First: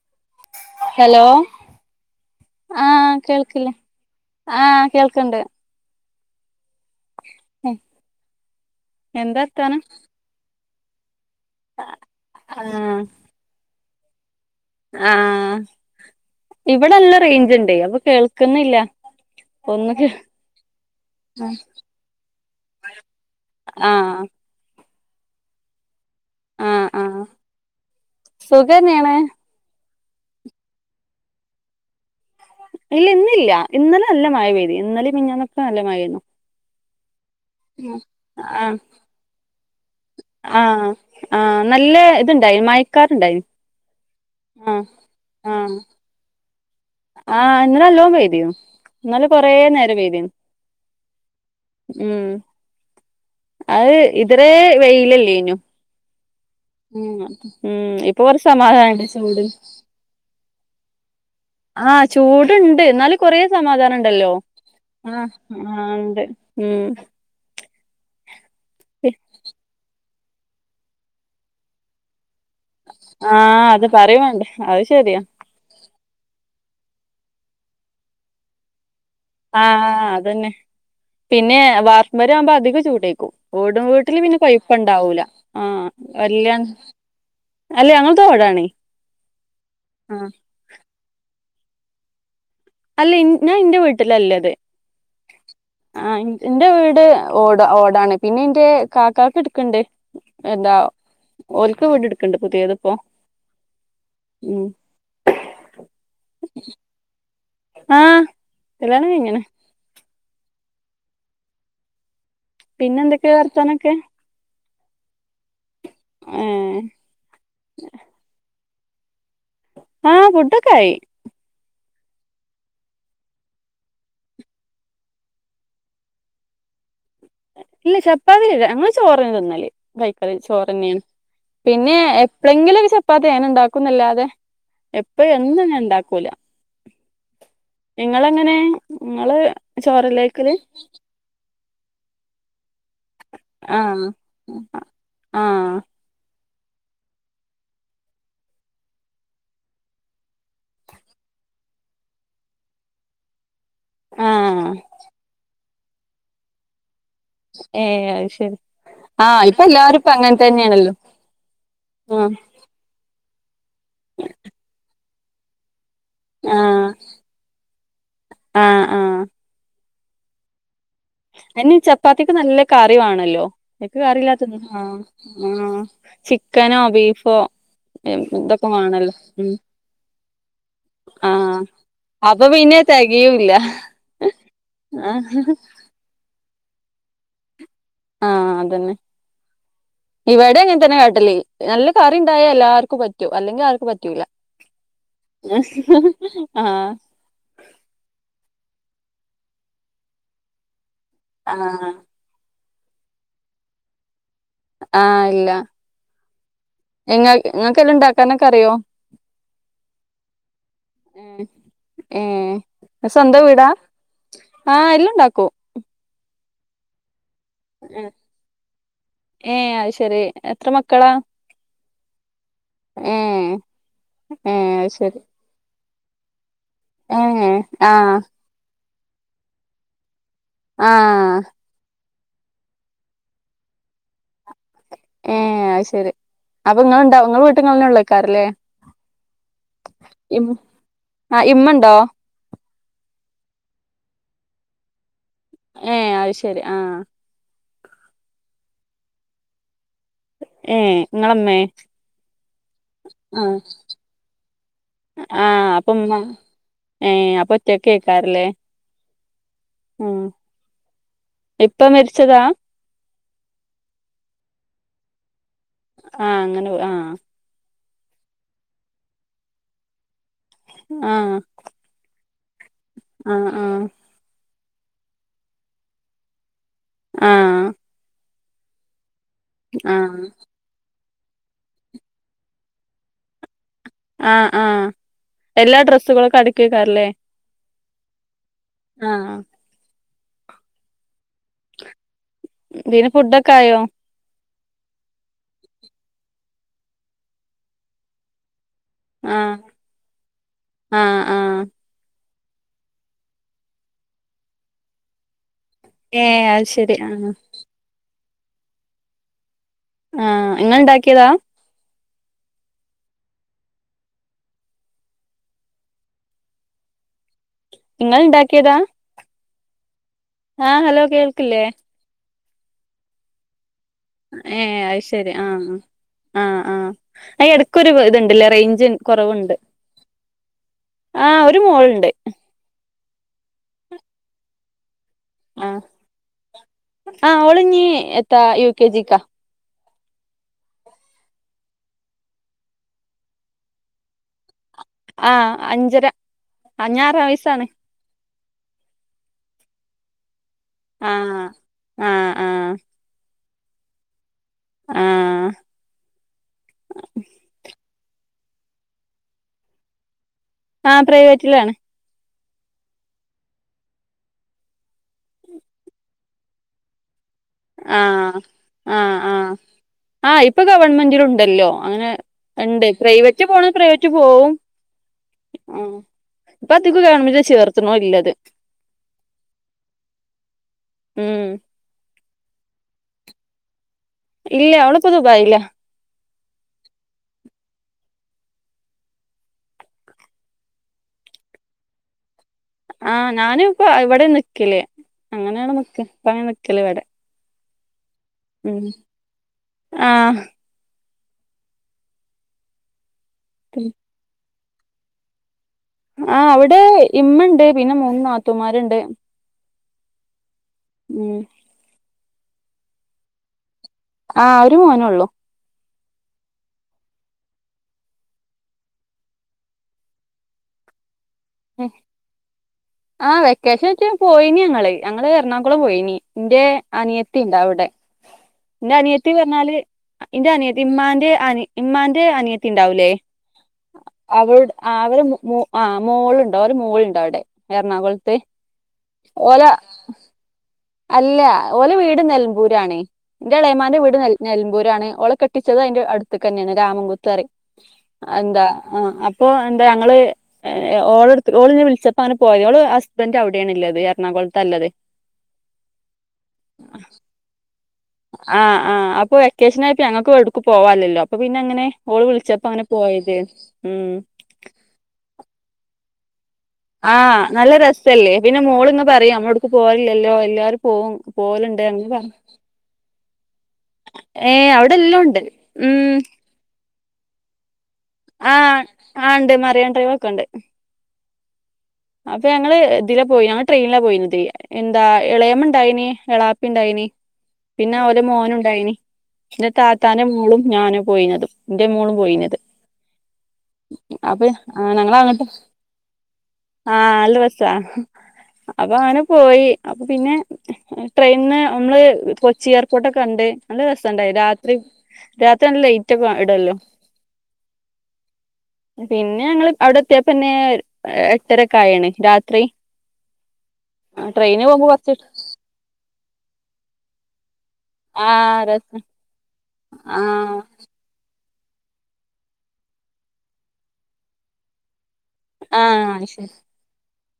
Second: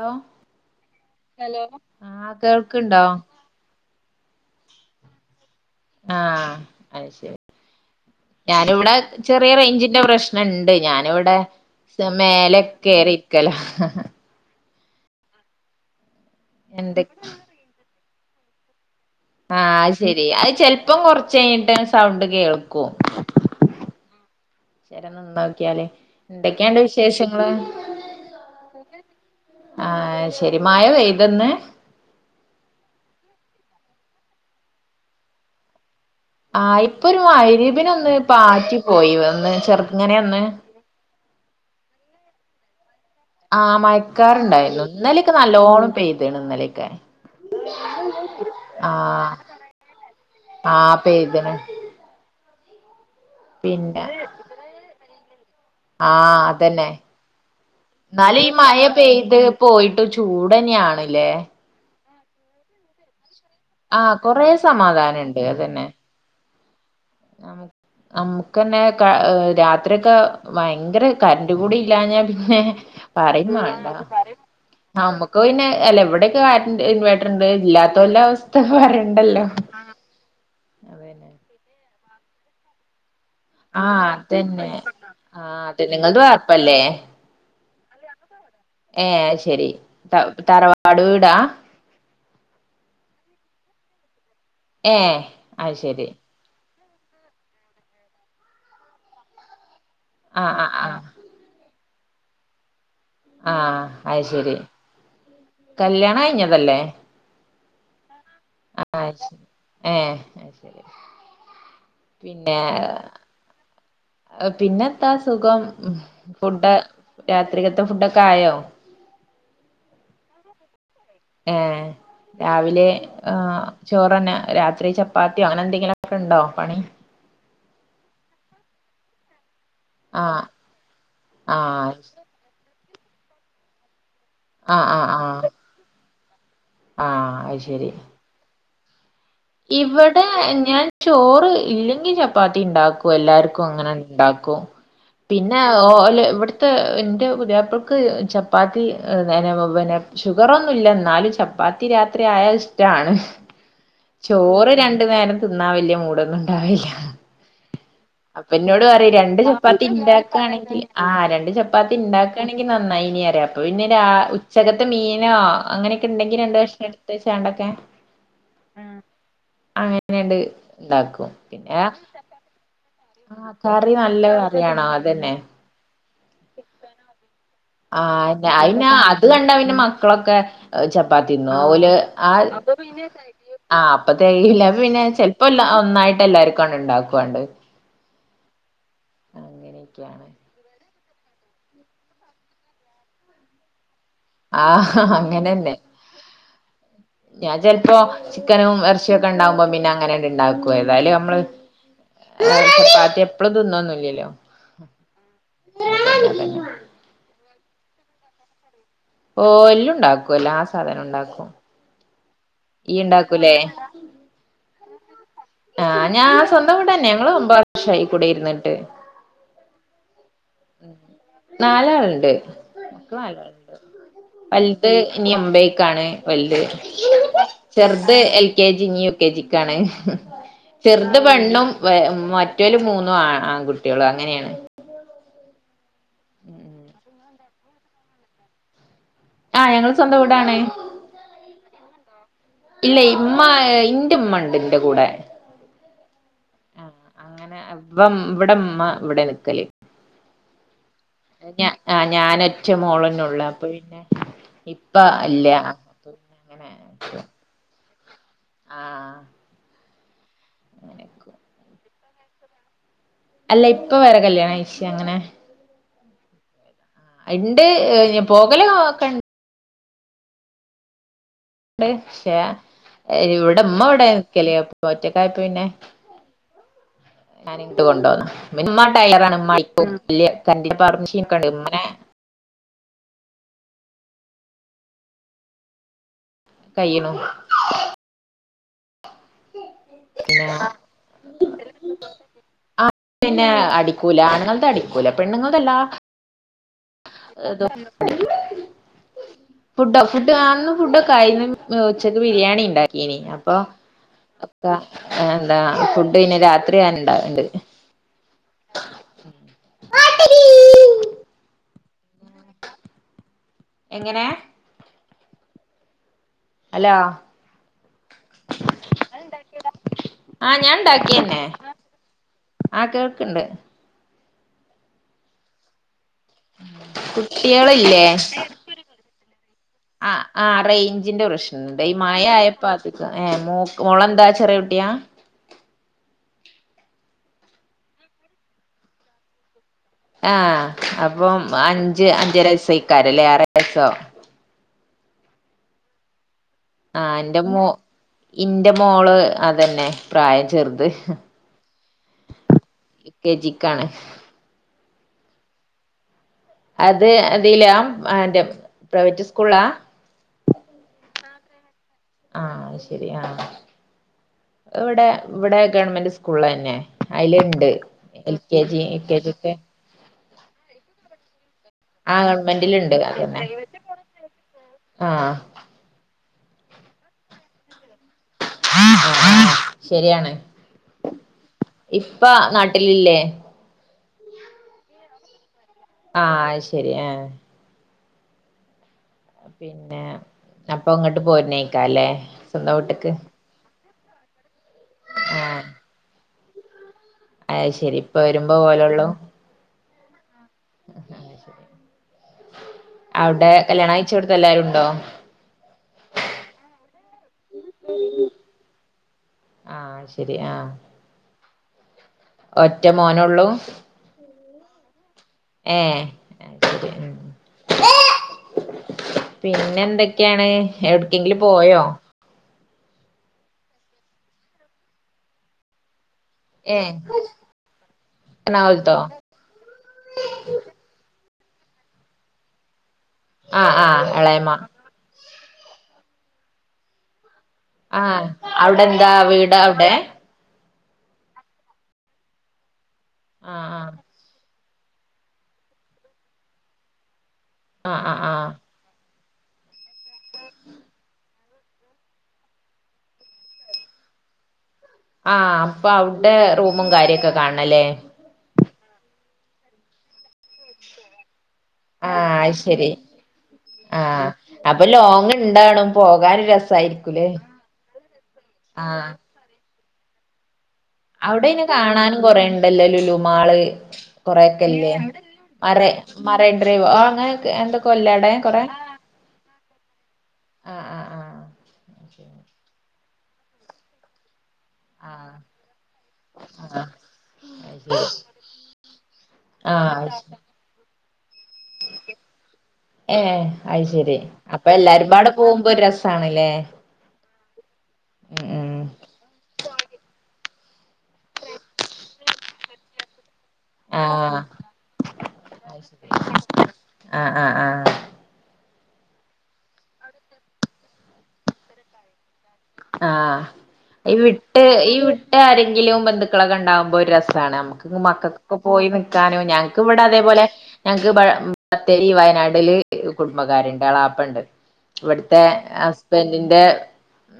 Hello hello ആഹ കേൾക്കണ്ടോ ആഹ് കേൾക്കില്ലേ ആഹ് കേൾക്ക്ണ്ട് ആഹ അ ശരി ഞാനിവിടെ എന്താ ചെറിയ വർത്താനം റേഞ്ചിന്റെ പ്രശ്നം പുണ്ട് ഞാനിവിടെ മേലെ ആഹ് കേറിയിരിക്കലോ ആഹ എന്തെ ഇവിടെല്ല റേഞ്ച് ഉണ്ട് അപ്പൊ കേൾക്കുന്നില്ല ആഹ ഒന്ന് അത് കേ ശെരി അത് ചെിലപ്പം കൊറച്ച കഴിഞ്ഞിട്ട്െ സൗണ്ട് കേൾക്കും ആഹ് ശരന്ന നോക്കിയാലേ എന്തൊക്കെയാണ്ട് ആഹ് ആഹ് വിശേഷങ്ങള് സുഖന്നെയാണ് ആ ശരിമായ വ ഇതെന്ന് ഇല്ല ഇന്നില്ല ഇന്നലെ നല്ല മഴ പെയ്തി ഇലെ മെഞ്ഞിനാന്നൊക്കെ നല്ല മഴനു ആഹ് ഇപ്പൊ ഒരമയിരിബിന് ഒന്ന് ആഹ് പാറ്റി പോയി വന്ന് ചെർങ്ങനെ ഒന്ന് ആ നല്ല ഇതുണ്ടായി മയക്കാറണ്ടായി ആഹ് മയക്കാറണ്ടായിരുന്നു ഇന്നലെയൊക്കെ നല്ല ലോണ് പേ ചെയ്തേണ് ഇന്നലെയൊക്കെ ആഹ ഇന്നലെ നല്ലോം പെയതിം എന്നാല ആഹ് കൊറ നേരം വെയതിം ആഹ് പെയ്ത്ണ് ഉം അത് പിന്നെ ഇതേ വെയിലല്ലേഞ്ഞു ആഹ അതന്നെ ഉ ഉ എന്നാല ഈ മഴ പെയ്ത് പോയിട്ട് ചൂടന്നെയാണല്ലേ ആഹ് ചൂടുണ്ട് എന്നാല് കൊറേ സമാധാനം ആഹ് ഉണ്ടല്ലോ കൊറേ ആഹ് സമാധാനണ്ട് ആ ഉണ്ട് ഉം നമുക്ക്ന്നെ പി രാത്രി ക്കെ ഭയങ്കര കറന്റ് കൂടി ഇല്ലാ ഞ്ഞപിന്നെ ആഹ് അത് പറയുംവണ്ട പറയും വേണ്ട അത് ആ ശരിയാ ഇപ്പൊ പിന്നെ അല്ല ഇവിടയൊക്കെ വ ഇൻവേർട്ടർ ഉണ്ട് ഇല്ലാത്തെല്ല അവസ്ഥപറയണ്ട ആഹ അതന്നെ അതന്നെ പിന്നെ വാർപ്പ് െപര ആവുമ്പോ അധികം ചൂടേക്കും ഓടും ആഹ് വീട്ടില് പിന്നെ അതന്നെ കൊയപ്പുണ്ടാവൂല ആഹ് ആഹ അതന്നെ നിങ്ങൾത് വല്ല വാർപ്പല്ലേ ഏ ശരി ആഹ് തറവാട് വീടാ അല്ല ഞാൻ എന്റെ വീട്ടിലല്ലേ അത് ഏ അയ് ശരി എന്റെ വീട് ഓട ഓടാണ് പിന്നെ എന്റെ കാക്കക്ക്െ എടുക്കണ്ട് ആഹ് എന്താ ആഹ് ആഹ് ഒരിക്ക വീട് എടുക്കണ്ട് പുതിയത് ഇപ്പോൊ ആഹ അത് ശരി കല്യാണം കഴിഞ്ഞതല്ലേ ആഹ് ആഹ് കലൃണം അത് കഴിഞ്ഞ്ക്ക്ണ് ശരി ഏ പിന്നെ എന്തൊക്കെയാ വർത്താനൊക്കെ പിന്നെ എത്താ സുഖം ഫുഡ ഏഹ് രാത്രികത്തെ ഫുഡൊക്കെ ആയോ അഹ് ഫുടൊക്കെ ആയി ഏഹ് രാവിലെ ഉഹ് ചോറ ണെ രാത്രി ചപ്പാത്തിയോ അങ്ങനെ എന്തെങ്കിലുമ ഒക്കെ ഉണ്ടോ പണി ഇല്ല ചപ്പാതിരില്ല ഞങ്ങൾ ചോറ്നയാ തിന്നല് കൈക്കറി ആഹ് ചോറന്നെയാണ് ആഹ് പിന്നെ എപ്പഴെങ്കിലും ഒരു ചപ്പാത്തി അങനെ ഉണ്ടാക്കുന്നല്ലാതെ ആഹ് എപ്പഴും എന്നും ഞാ ഇണ്ടാക്കൂല അഹ് അയ് ശരി നിങ്ങളങ്ങനെ ങ്ങള് ഇവിടെ ഞാൻ ചോറ് ഇല്ലെങ്കിൽ ചപ്പാത്തി ഉണ്ടാ ക്കും എല്ലാർക്കും അങ്ങനെ ആഹ് ഉണ്ടാക്കും പിന്നെ ആഹ് ഓല് ഇവി ത്തെ എന്റെ പുതിയപ്പൾക്ക് ചപ്പാത്തി ഷുഗർ ഒന്നുല്ല എന്നാലും ചാപ്പ പ്പാത്തി രാത്രി ആയാൽ ഇഷ്ടാണ് ചോറ് ആഹ് രണ്ടു നേരം തിന്നാൻ വലിയ മൂടൊന്നും ഇണ്ടാവില്ല ഏഹ് അത് അപ്പ ശരി എന്നോട് പറയും രണ്ട് ആഹ് ഇപ്പൊ ചപ്പാത്തി എല്ലാരും ഇപ്പ അങ്ങനെ ഉണ്ടാക്കയാണെങ്കിൽ തന്നെയാണല്ലോ ആ രണ്ട് ചപ്പാത്തി ആഹ് ഉണ്ടാക്കയാണെങ്ക ങ്കി നന്നായി ഇനി അറിയാം അപ്പ പിന്നെ ര ഉച്ചകത്ത് മീനോ അങ്ങനെ തിണ്ടെങ്ക രണ്ട് കഷ്ണ എടുതെ ചാണ്ടൊക്കെ അഹ് അ അങ്ങനെയണ്ട് ഇണ്ടാക്കും അതിന് പിന്നെ ചപ്പാത്തിക്ക് നല്ല കറിവാണല്ലോ ആഹ് കറി എനിക്ക് നല്ല കറിയില്ലാത്ത ആ കറിയാണോ അതന്നെ അഹ് ചിക്കനോ ബീഫോ ആ ഇതൊക്കെ അയിന് വേണല്ലോ അത് കണ്ട ഉം പിന്നാ മക്കളൊക്കെ ചപ്പാത്തിന്നു ആഹ് ഓല് ആ അപ്പൊ പിന്നെ തികയൂല്ല ആ അപ്പ തെക്കയില പിന്നെ ആഹ് ചെലപ്പോ ഒന്നായിട്ട് എല്ലാർ ക്കോ ഉണ്ടാക്കുവാണ്ട് അഹ് അതന്നെ അങ്ങനെയൊക്കെയാണ് ഇവിടെ എങ്ങനെ തന്നെ കാട്ടല് നല്ല കറിണ്ടായൽ എല്ലാർക്കും പറ്റൂ അല്ലെങ്കിൽ ആർക്കും പറ്റൂല്ല ആഹ് അങ്ങനെന്നെ അഹ് ഞാൻ ചെലപ്പോ ചിക്കനും ഇറച്ചിയൊക്കെ ഉണ്ടാവുമ്പോ പിന്നെ അങ്ങനെണ്ട് ഇണ്ടാക്കു ഏതായാലും നമ്മള് ആഹ് ആ ചപ്പാത്തി എപ്പളു തിന്നന്നില്ലല്ലോ ആഹ് ഇല്ല അതന്നെ ഇങ്ങ ഇങ്ങക്കെല്ലാ ഉണ്ടാക്കാനൊക്കെ അറിയോ ഓ എല്ലു ണ്ടാക്കും എല്ലാ സാധനുണ്ടാക്കും ഈയ്യ് ഏഹ് സ്വന്തം ണ്ടാക്കൂല്ലേ. വീടാ ആഹ് എല്ലു ണ്ടാക്കും ആഹ് ഞാൻ സ്വന്തം വീടനെ തന്നെ ഞങ്ങൾ ഒമ്പത് വർഷയി കുടി ഇര്ന്ന്ട്ട്. ഏഹ് അത് ശെരി എത്ര മക്കളാ? നാലാളുണ്ട് ഏഹ് ഏഹ് വൽത് അത് ശരി ഇനി ഒംബയ്ക്കാണ് വൽത് ഏഹ് ആഹ് ചെർത് എൽ കെ ജി ഇഞ് യു കെ ജിക്കാണ് ചെർത് ആഹ് പെണ്ണും വെ മറ്റോലു മൂന്നും ആ ആൺകുട്ട്യാളാ അങ്ങനെണ്. ഏഹ് അത് ശരി അപ്പൊ ഇങ്ങൾ ണ്ടാവും ഇങ്ങൾ വീട്ട്ങ്ങളെനെ ഒള്ളോകാരാ ലെ ആഹ് ഞങ്ങൾ സ്വന്തം വീടാണ്. അഹ് ഇമ്മണ്ടോ? ഇല്ല ഇമ്മ ഇന്റെ മ്മണ്ട് ഇന്റെ കൂടെ ഏഹ് അയ് ശെരി ആഹ് അഹ് അങ്ങനെ വം ഇവടെമ്മ ഇവടെ നിക്കല് ഏഹ് ഇങ്ങളമ്മേ ഞാ ആഹ് ഞാനൊറ്റ മോളനൊള്ളൂ ആഹ് അപ്പം പിന്നെ ഇപ്പ ഇല്ല. അപ്പൊ പിന്നെ [unintelligible] അങ്ങനെ ഏഹ് അപ്പൊറ്റ കേക്കാരല്ലേ ആഹ് ഉം അങ്ങനെയൊക്കെ ഇപ്പ മെര്ച്ചതാ? അല്ല ഇപ്പ വേറെ കല്യാണം കഴിച്ച് അങ്ങനെ ആഹ് അങ്ങനെ പോ ആഹ് ഇണ്ട് ഏഹ് പോകല് നൊക്കെണ്ട്. ആഹ് ണ്ട് പക്ഷേ ഇവടെ ആ ഇമ്മ ഇവടെ നിക്കല് അപ്പോ ഒറ്റക്കായപ്പം പിന്നെ ആഹ് ഞാന് ഇങ്ങട്ട് കൊണ്ടോന്നാ ഇമ്മ ടൈലറാണ് ഇമ്മ അടിക്കും വല്യ ആ കറണ്ട്ന്റെ പവർ മെഷീനൊക്കെണ്ട് ഇമ്മന്നെ ആഹ് ആഹ് എല്ലാ ഡ്രസ്സുകളൊക്കെ അടി കയ്യ്ണു ആഹ് പിന്നെ ആ [unintelligible] ഇതിന് പിന്നെ ഫുഡൊക്കെ ആയോ അടി കുലാ ആണ്ങ്ങൾത് അടിക്കുലാ പെണ്ണുങ്ങൾ തെല്ലാ ആ [unintelligible] ഫുഡ ഫുഡ് ആഹ് ഇന്ന് ആ ആ ഫുഡൊക്കായിണ് ഏഹ് ഉച്ചക്ക് ബിരിയാണി ണ്ടാക്കീനി അപ്പൊ ഒക്കെ ഏഹ് എന്താ ഏ ഫുഡയ്ന് അത് രാത്രി ശരി അയെന്നെ ആ ഇണ്ടയിണ്ട് ആഹ് ഇങ്ങള് ണ്ടാക്ക്യതാ എങ്ങനെ അലോ ഇങ്ങള്ണ്ടാക്ക്യതാ? ആഹ് ഞാൻ ഹലോ ണ്ടാക്ക്യെന്നെ കേൾക്കില്ലേ ആഹ് കേൾക്ക്ണ്ട് ഏഹ് അയ് ശെരി ആഹ് ആഹ് ആഹ് അയ് എട്ക്കൊര് കുട്ടികളില്ലേ ഇത്ണ്ട്ല്ലേ റെയ്ഞ്ച് കൊറവ്ണ്ട് ആഹ് ആഹ് റെയ്ഞ്ചിന്റെ പ്രശ്നണ്ട് ഈ മോളുണ്ട് മഴായ പ്പാതിക ഏഹ് മോക്ക് മോളെന്താ ചെറ്യേ കുട്ട്യാ ആഹ് ആഹ് ഓള്ഞ്ഞി എത്താ യു കെ ജിക്കാ ആഹ് അപ്പം അഞ്ച് അഞ്ചരയസ്സെക്കാരല്ലേ ആറെര വയസ്സോ ആഹ് അഞ്ചര ഞാൻ ആഹ് ഇന്റെ മോ റൈസാണ് ഇന്റെ മോള് അതെന്നെ പ്രായം ചേർ ത് ആഹ് ആഹ് ആഹ് യു കെ ജി ക്കാണ്. ആഹ് അത് ഇതിലാ ഏഹ് ന്റെ പ്രൈവറ്റ് സ്കൂൾളാ? ആഹ് പ്രൈവറ്റിലാണ്. ആഹ് അയ് ശരി ആഹ് ഇവടെ ഇവടെ ഗവൺമെന്റ് സ്കൂള് ലന്നെ അയില് ഇണ്ട് ആഹ് ആഹ് ആഹ് ആഹ് ഇപ്പൊ ഗവൺമെന്റിലും ഉണ്ടല്ലോ അങ്ങനെ ആഹ് ഇണ്ട്. ഗവൺമെന്റിലുണ്ട് പ്രൈവറ്റ് അതന്നെ പോണെ പ്രൈവറ്റ് പോവും. ആഹ് ആഹ് ഇപ്പ അതികും ഗവൺമെന്റ് ചേർത്ത്ണോ ഇല്ലത്. ആഹ് ശെര്യാണ്. ഉം ഇപ്പ നാട്ടില് ഇല്ലേ ഇല്ല അവളിപ്പം ദുപായിലാ ആഹ് അയ് ശരി ആഹ് പിന്നെ അപ്പൊ ഇങ്ങട്ട് പോര് നെയ്ക്കാരം ല്ലേ ആഹ് ഞാന് ഇപ്പം ഇവിടെ നിക്കല്. അങ്ങനേണ് നിക്കല്. ഇപ്പം അങ്ങനെ നിക്കല് ഇവടെ. അയ് ശെരി ഇപ്പ വരുമ്പോ പോവ ലൊള്ളൂ ആഹ് ഔടെ കല്യാണം കഴിച്ചോട്ത്ത് എല്ലാരും ഉണ്ടോ? ആഹ് അവിടെ ഇമ്മണ്ട് പിന്നെ മൂന്ന് നാത്തുമാര്ണ്ട്. ആഹ് അയ് ശരി ആഹ് ഉം ഒറ്റ മോനൊള്ളൂ ആഹ് ഒരു മോന് ഒള്ളൂ എഹ് ശെരി ഉം ഉം പിന്നെ എന്തൊക്കെയാണ് എവ്ടക്കെങ്കിലും പോയോ ആ വെക്കേഷൻ വെച്ച പോയിനി. ഞങ്ങള് ഞങ്ങൾ എറണാകുളം പോയിനി. ഇന്റെ ഏഹ് അനിയത്തി ഉണ്ട് ഔടെ. ഇന്റെ എറണാകുളത്തോ അനിയത്തി ത്തി പറഞ്ഞാല്. ഇന്റെ അനിയത്തി ഇമ്മാന്റെ അ ഇമ്മാന്റെ അനിയത്തി ഇണ്ടാവൂല്ലേ ആഹ് ആഹ് എളേയ്മ ആഹ് അവര് ആ മോള്ണ്ട് ഓലെ മോള്ണ്ട് അവ്ടെ ആഹ് എറണാകുളത്ത് അവിടെ എന്താ വീട് ഓല അവിടെ അല്ല ഓലെ വീട് നെലമ്പൂരാണ്. ഇന്റെ ആഹ് എളേമാന്റെ വീട് ന നെൽമ്പൂരാണ് ഓളെ കെട്ട് ട്ടിച്ചത് അയ്ന്റെ അടുത്ത് ക്കെന്നേണ് രാമംകുത്തറിം ആഹ് ആഹ് ആഹ് ആഹ് അഎന്താ ഇപ്പൊ എന്താ ഞങ്ങള് ഓളടു ഓളിനെ വിളിച്ച അങ്ങന പോയ്. ഓള് ഹസ്ബന്റ് അവിടെയാണ്ണ്ല്ലത് എറണാകുളത്തല്ലത്. ആഹ് അപ്പൊ അവിടെ റൂമും കാര്യംക്കെ കാണ് ണല്ലേ ആഹ് ആഹ് അപ്പൊ വെക്കേഷൻ ആയിപ്പ ഞങ്ങക്ക് എവ്ടുക്കു പോവാലല്ലോ. അപ്പ പിന്നെ അങ്ങനെ ഓള് ആഹ് അത് വിളിച്ചെപ്പ അങ്ങനെ ശരി പോയതേനു ഉം ആഹ് അപ്പൊ ലോങ് ഇണ്ടാണും പോകാൻ രസ് ആഹ് നല്ല രസല്ലേ. പിന്നെ മോള് ഇങ്ങെ ആഹ് പറിം നമ്മളൊട്ക്കു പോവൽല്ലല്ലോ എല്ലാരും പോവും അവിടെ അയ്ൻ നെ പോവലുണ്ട് അങ്ങനെ കാണാനും പറഞ്ഞു കൊറേണ്ടല്ലോ ലുലുമാള് കൊറെക്കെ ഏഹ് ഇല്ലേ. അവിടെ എല്ലാം ഉണ്ട് മറേ ഉം മറേ ഡ്രൈവോ അങ്ങനെ എന്തൊക്കെ ഇല്ലടെ ആഹ് ആഹ്ഇണ്ട് മറ്യേൻ ഡ്രൈവൊക്കെ ഇണ്ട്. ആഹ് ആഹ് അപ്പൊ ഞങ്ങള് ഇതില പോയി. ഞങ്ങ ട്രെയിനില പോയിന്യേത് എന്താ ആഹ് ആഹ് എളേമ ഇണ്ടായിനി. എളാപ്പി ഇ ണ്ടായിനീ ആഹ് ആഹ് അത് പിന്നെ അവലെ ശരി മോനുണ്ടായിനി. ഇന്റെ ആഹ് താത്താന്റെ മോളും ഞാനു പോയിന്യെത്. ഏഹ് അത്ശരി അപ്പൊ ആ എല്ലാരുംപാടെ ഞങ്ങളങ്ങട്ട് പോകുമ്പോ ഒര് രസാണ്ല്ലേ. ആഹ് അല്ല രസ. ഉം ഉം അപ്പൊ അങ്ങനെ പോയി അപ്പൊ പിന്നെ ട്രെയിന്ന് നമ്മള് കൊച്ചി എയർപോർട്ടക്കെ കണ്ട് നല്ല രസണ്ടായി ആഹ് രാത്രി രാത്രി അത് നല്ല ശരി. ലെയറ്റ് ഒക്കെ ഇടല്ലോ ആഹ് ആഹ് ആഹ് പിന്നെ ഞങ്ങള് അവിടെ എത്ത്യേപ്പെന്നെ എട്ടരക്ക ആയിണ് രാത്രി ആഹ് ഈ വിട്ട് ട്രെയിന് പോകുമ്പോ ഈ കൊറച്ച് വിട്ട് ആരെങ്കിലും ബന്ധുക്കളൊക്കെ ഉണ്ടാകുമ്പോ ഒരു രസാണ് നമക്ക്. മക്കക്കൊക്കെ ആഹ് രസ പോയി നിക്കാനോ ഞങ്ങക്ക് ഇവടെ അതേപോലെ ആഹ് ഞ ബത്തേരി വയനാട്ല് കുടുംബക്കാര്ണ്ട് എളാപ്പണ്ട്. ഇവിട്ത്തെ ആഹ് അത് ശരി ഹസ്ബൻഡിന്റെ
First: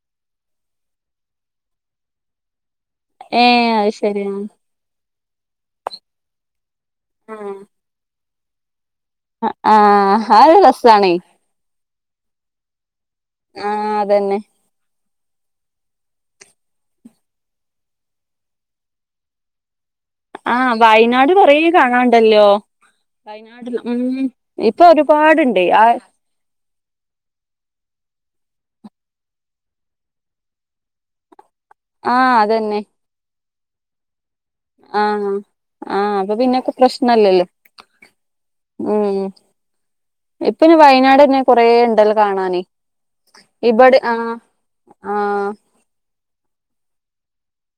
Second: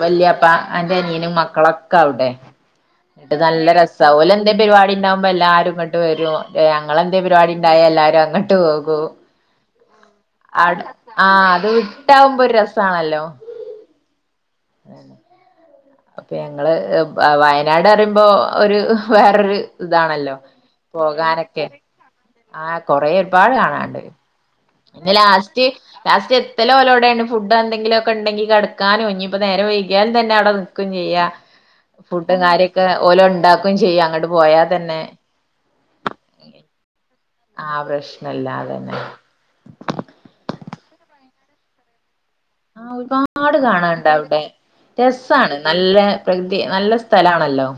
വല്യപ്പ അയിന്റെ അനിയനും മക്കളൊക്കെ അവ്ടെ എന്നട്ട് നല്ല ഏഹ് അത് രസ ശരി ഓലെ എന്തേ പരിപാടി ഉണ്ടാവുമ്പോ എല്ലാരും ഇങ്ങട്ട് വരും. ഞങ്ങെളന്തേ പരിപാടി ആഹ് ഉണ്ടായ എല്ലാരും അങ്ങോട്ട് പോകൂ ആഹ് അത് അ രസാണേ ആ അത് വിട്ടാവുമ്പോൊ ഒരു രസാണല്ലോ ആഹ അതന്നെ [unintelligible] അപ്പൊ ഞങ്ങള് വയനാട് പറയുമ്പോ ഒരു വേറര് ഇതാണല്ലോ ആഹ് വയനാട് കൊറേ പോകാനൊക്കെ കാണാണ്ടല്ലോ ആ കൊറേ ഒരുപാട് വയനാടില് കാണാണ്ട് ഉം ഇപ്പൊ ഇന്ന് ഒരുപാടുണ്ട് ലാസ്റ്റ് ആഹ് ലാസ്റ്റ് ഇത്തല ഓലെവിടെണ് ഫുഡ് എന്തങ്കിലൊക്കെ ഉണ്ടെങ്കിൽകെ ടക്കാനും ഇഞ്ഞ് ഇപ്പം നേരെ വൈകിലും തന്നെ അവി ചെയ്യ ആഹ് ഫുഡും അതന്നെ കാര്യൊക്കെ ഓലോ ഉണ്ടാക്കുംചെയ്യാം അങ്ങോട്ട് പോയാ തന്നെ ആഹ ആഹ് അപ്പൊ പിന്നെക്കെ പ്രശ്നല്ലല്ലോ ആ പ്രശ്നല്ലാ അതന്നെ ഇപ്പ അയിന് വയനാട്ന്നെ കൊറെേ ഉണ്ടല്ലോ കാണാന് ആഹ ഒരുപാട് ഇബടെ കാണാനുണ്ട് ആഹ് അവിടെ ആഹ് രസാണ് നല്ല പ്രകൃതി നല്ല സ്ഥലണല്ലോ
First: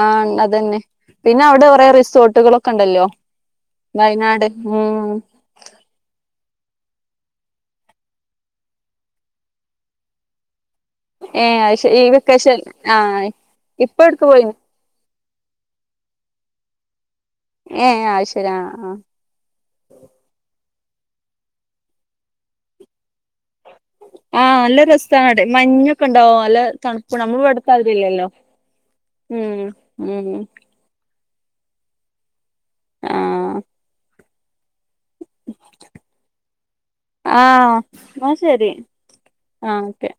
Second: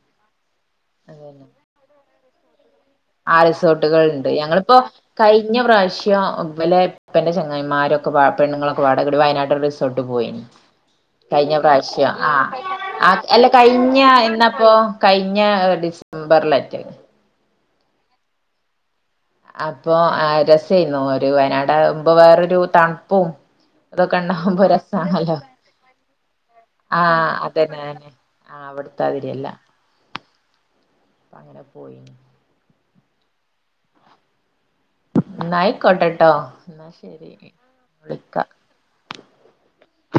ആ അതന്നെ പിന്നെ അവിടെ കൊറെേ റിസോർട്ടുകളൾൊക്കെ ഉണ്ടല്ലോ ആ റിസോർട്ടുകളൾ ഉണ്ട് ഞങ്ങളിപ്പോ കഴിഞ്ഞ പ്രാവശ്യം വലെ ഇപ്പന്റെ ചെങ്ങായിമാരു ഒക്കെ പെണ്ണുങ്ങളൊക്കെ വാടെ വയനാട്ടില് റിസോർട്ട് പോയിനി കഴിഞ്ഞ ഏഹ് അത് ശരി ഈ പ്രാവശ്യം ആഹ് വെക്കേഷൻ ആ ആഹ് എല്ല കഴിഞ്ഞ ഇപ്പ എവ്ട്ക്ക് പോയിന് എന്നാപ്പോ കഴിഞ്ഞ ഡിസംബറിലറ്റെ ഏ ആയ്ശരി ആ അപ്പൊ രസെയ്ര്ന്നു ഒരു വയനാട് ആകുമ്പൊ വേറൊരു തണുപ്പും അതൊക്കെ ആഹ് ഉണ്ടാവുമ്പോ നല്ല രസാണ് രസാണല്ലോ അവടെ മഞ്ഞൊക്കെ ഇണ്ടാവും നല്ല തണുപ്പും ആഹ നമ്മളെ ഇവട്ത്തെ അതന്നെ മാതിരി തന്നെ അല്ലല്ലോ ആ അവിടുത്താതിരിയല്ല ഉം ഉം അപ്പൊ അങ്ങനെ പോയിനി ആഹ ന്നാ ആയികോട്ടെട്ടോ ആഹ ന്നാ ശരി ആഹ ഓക്കെ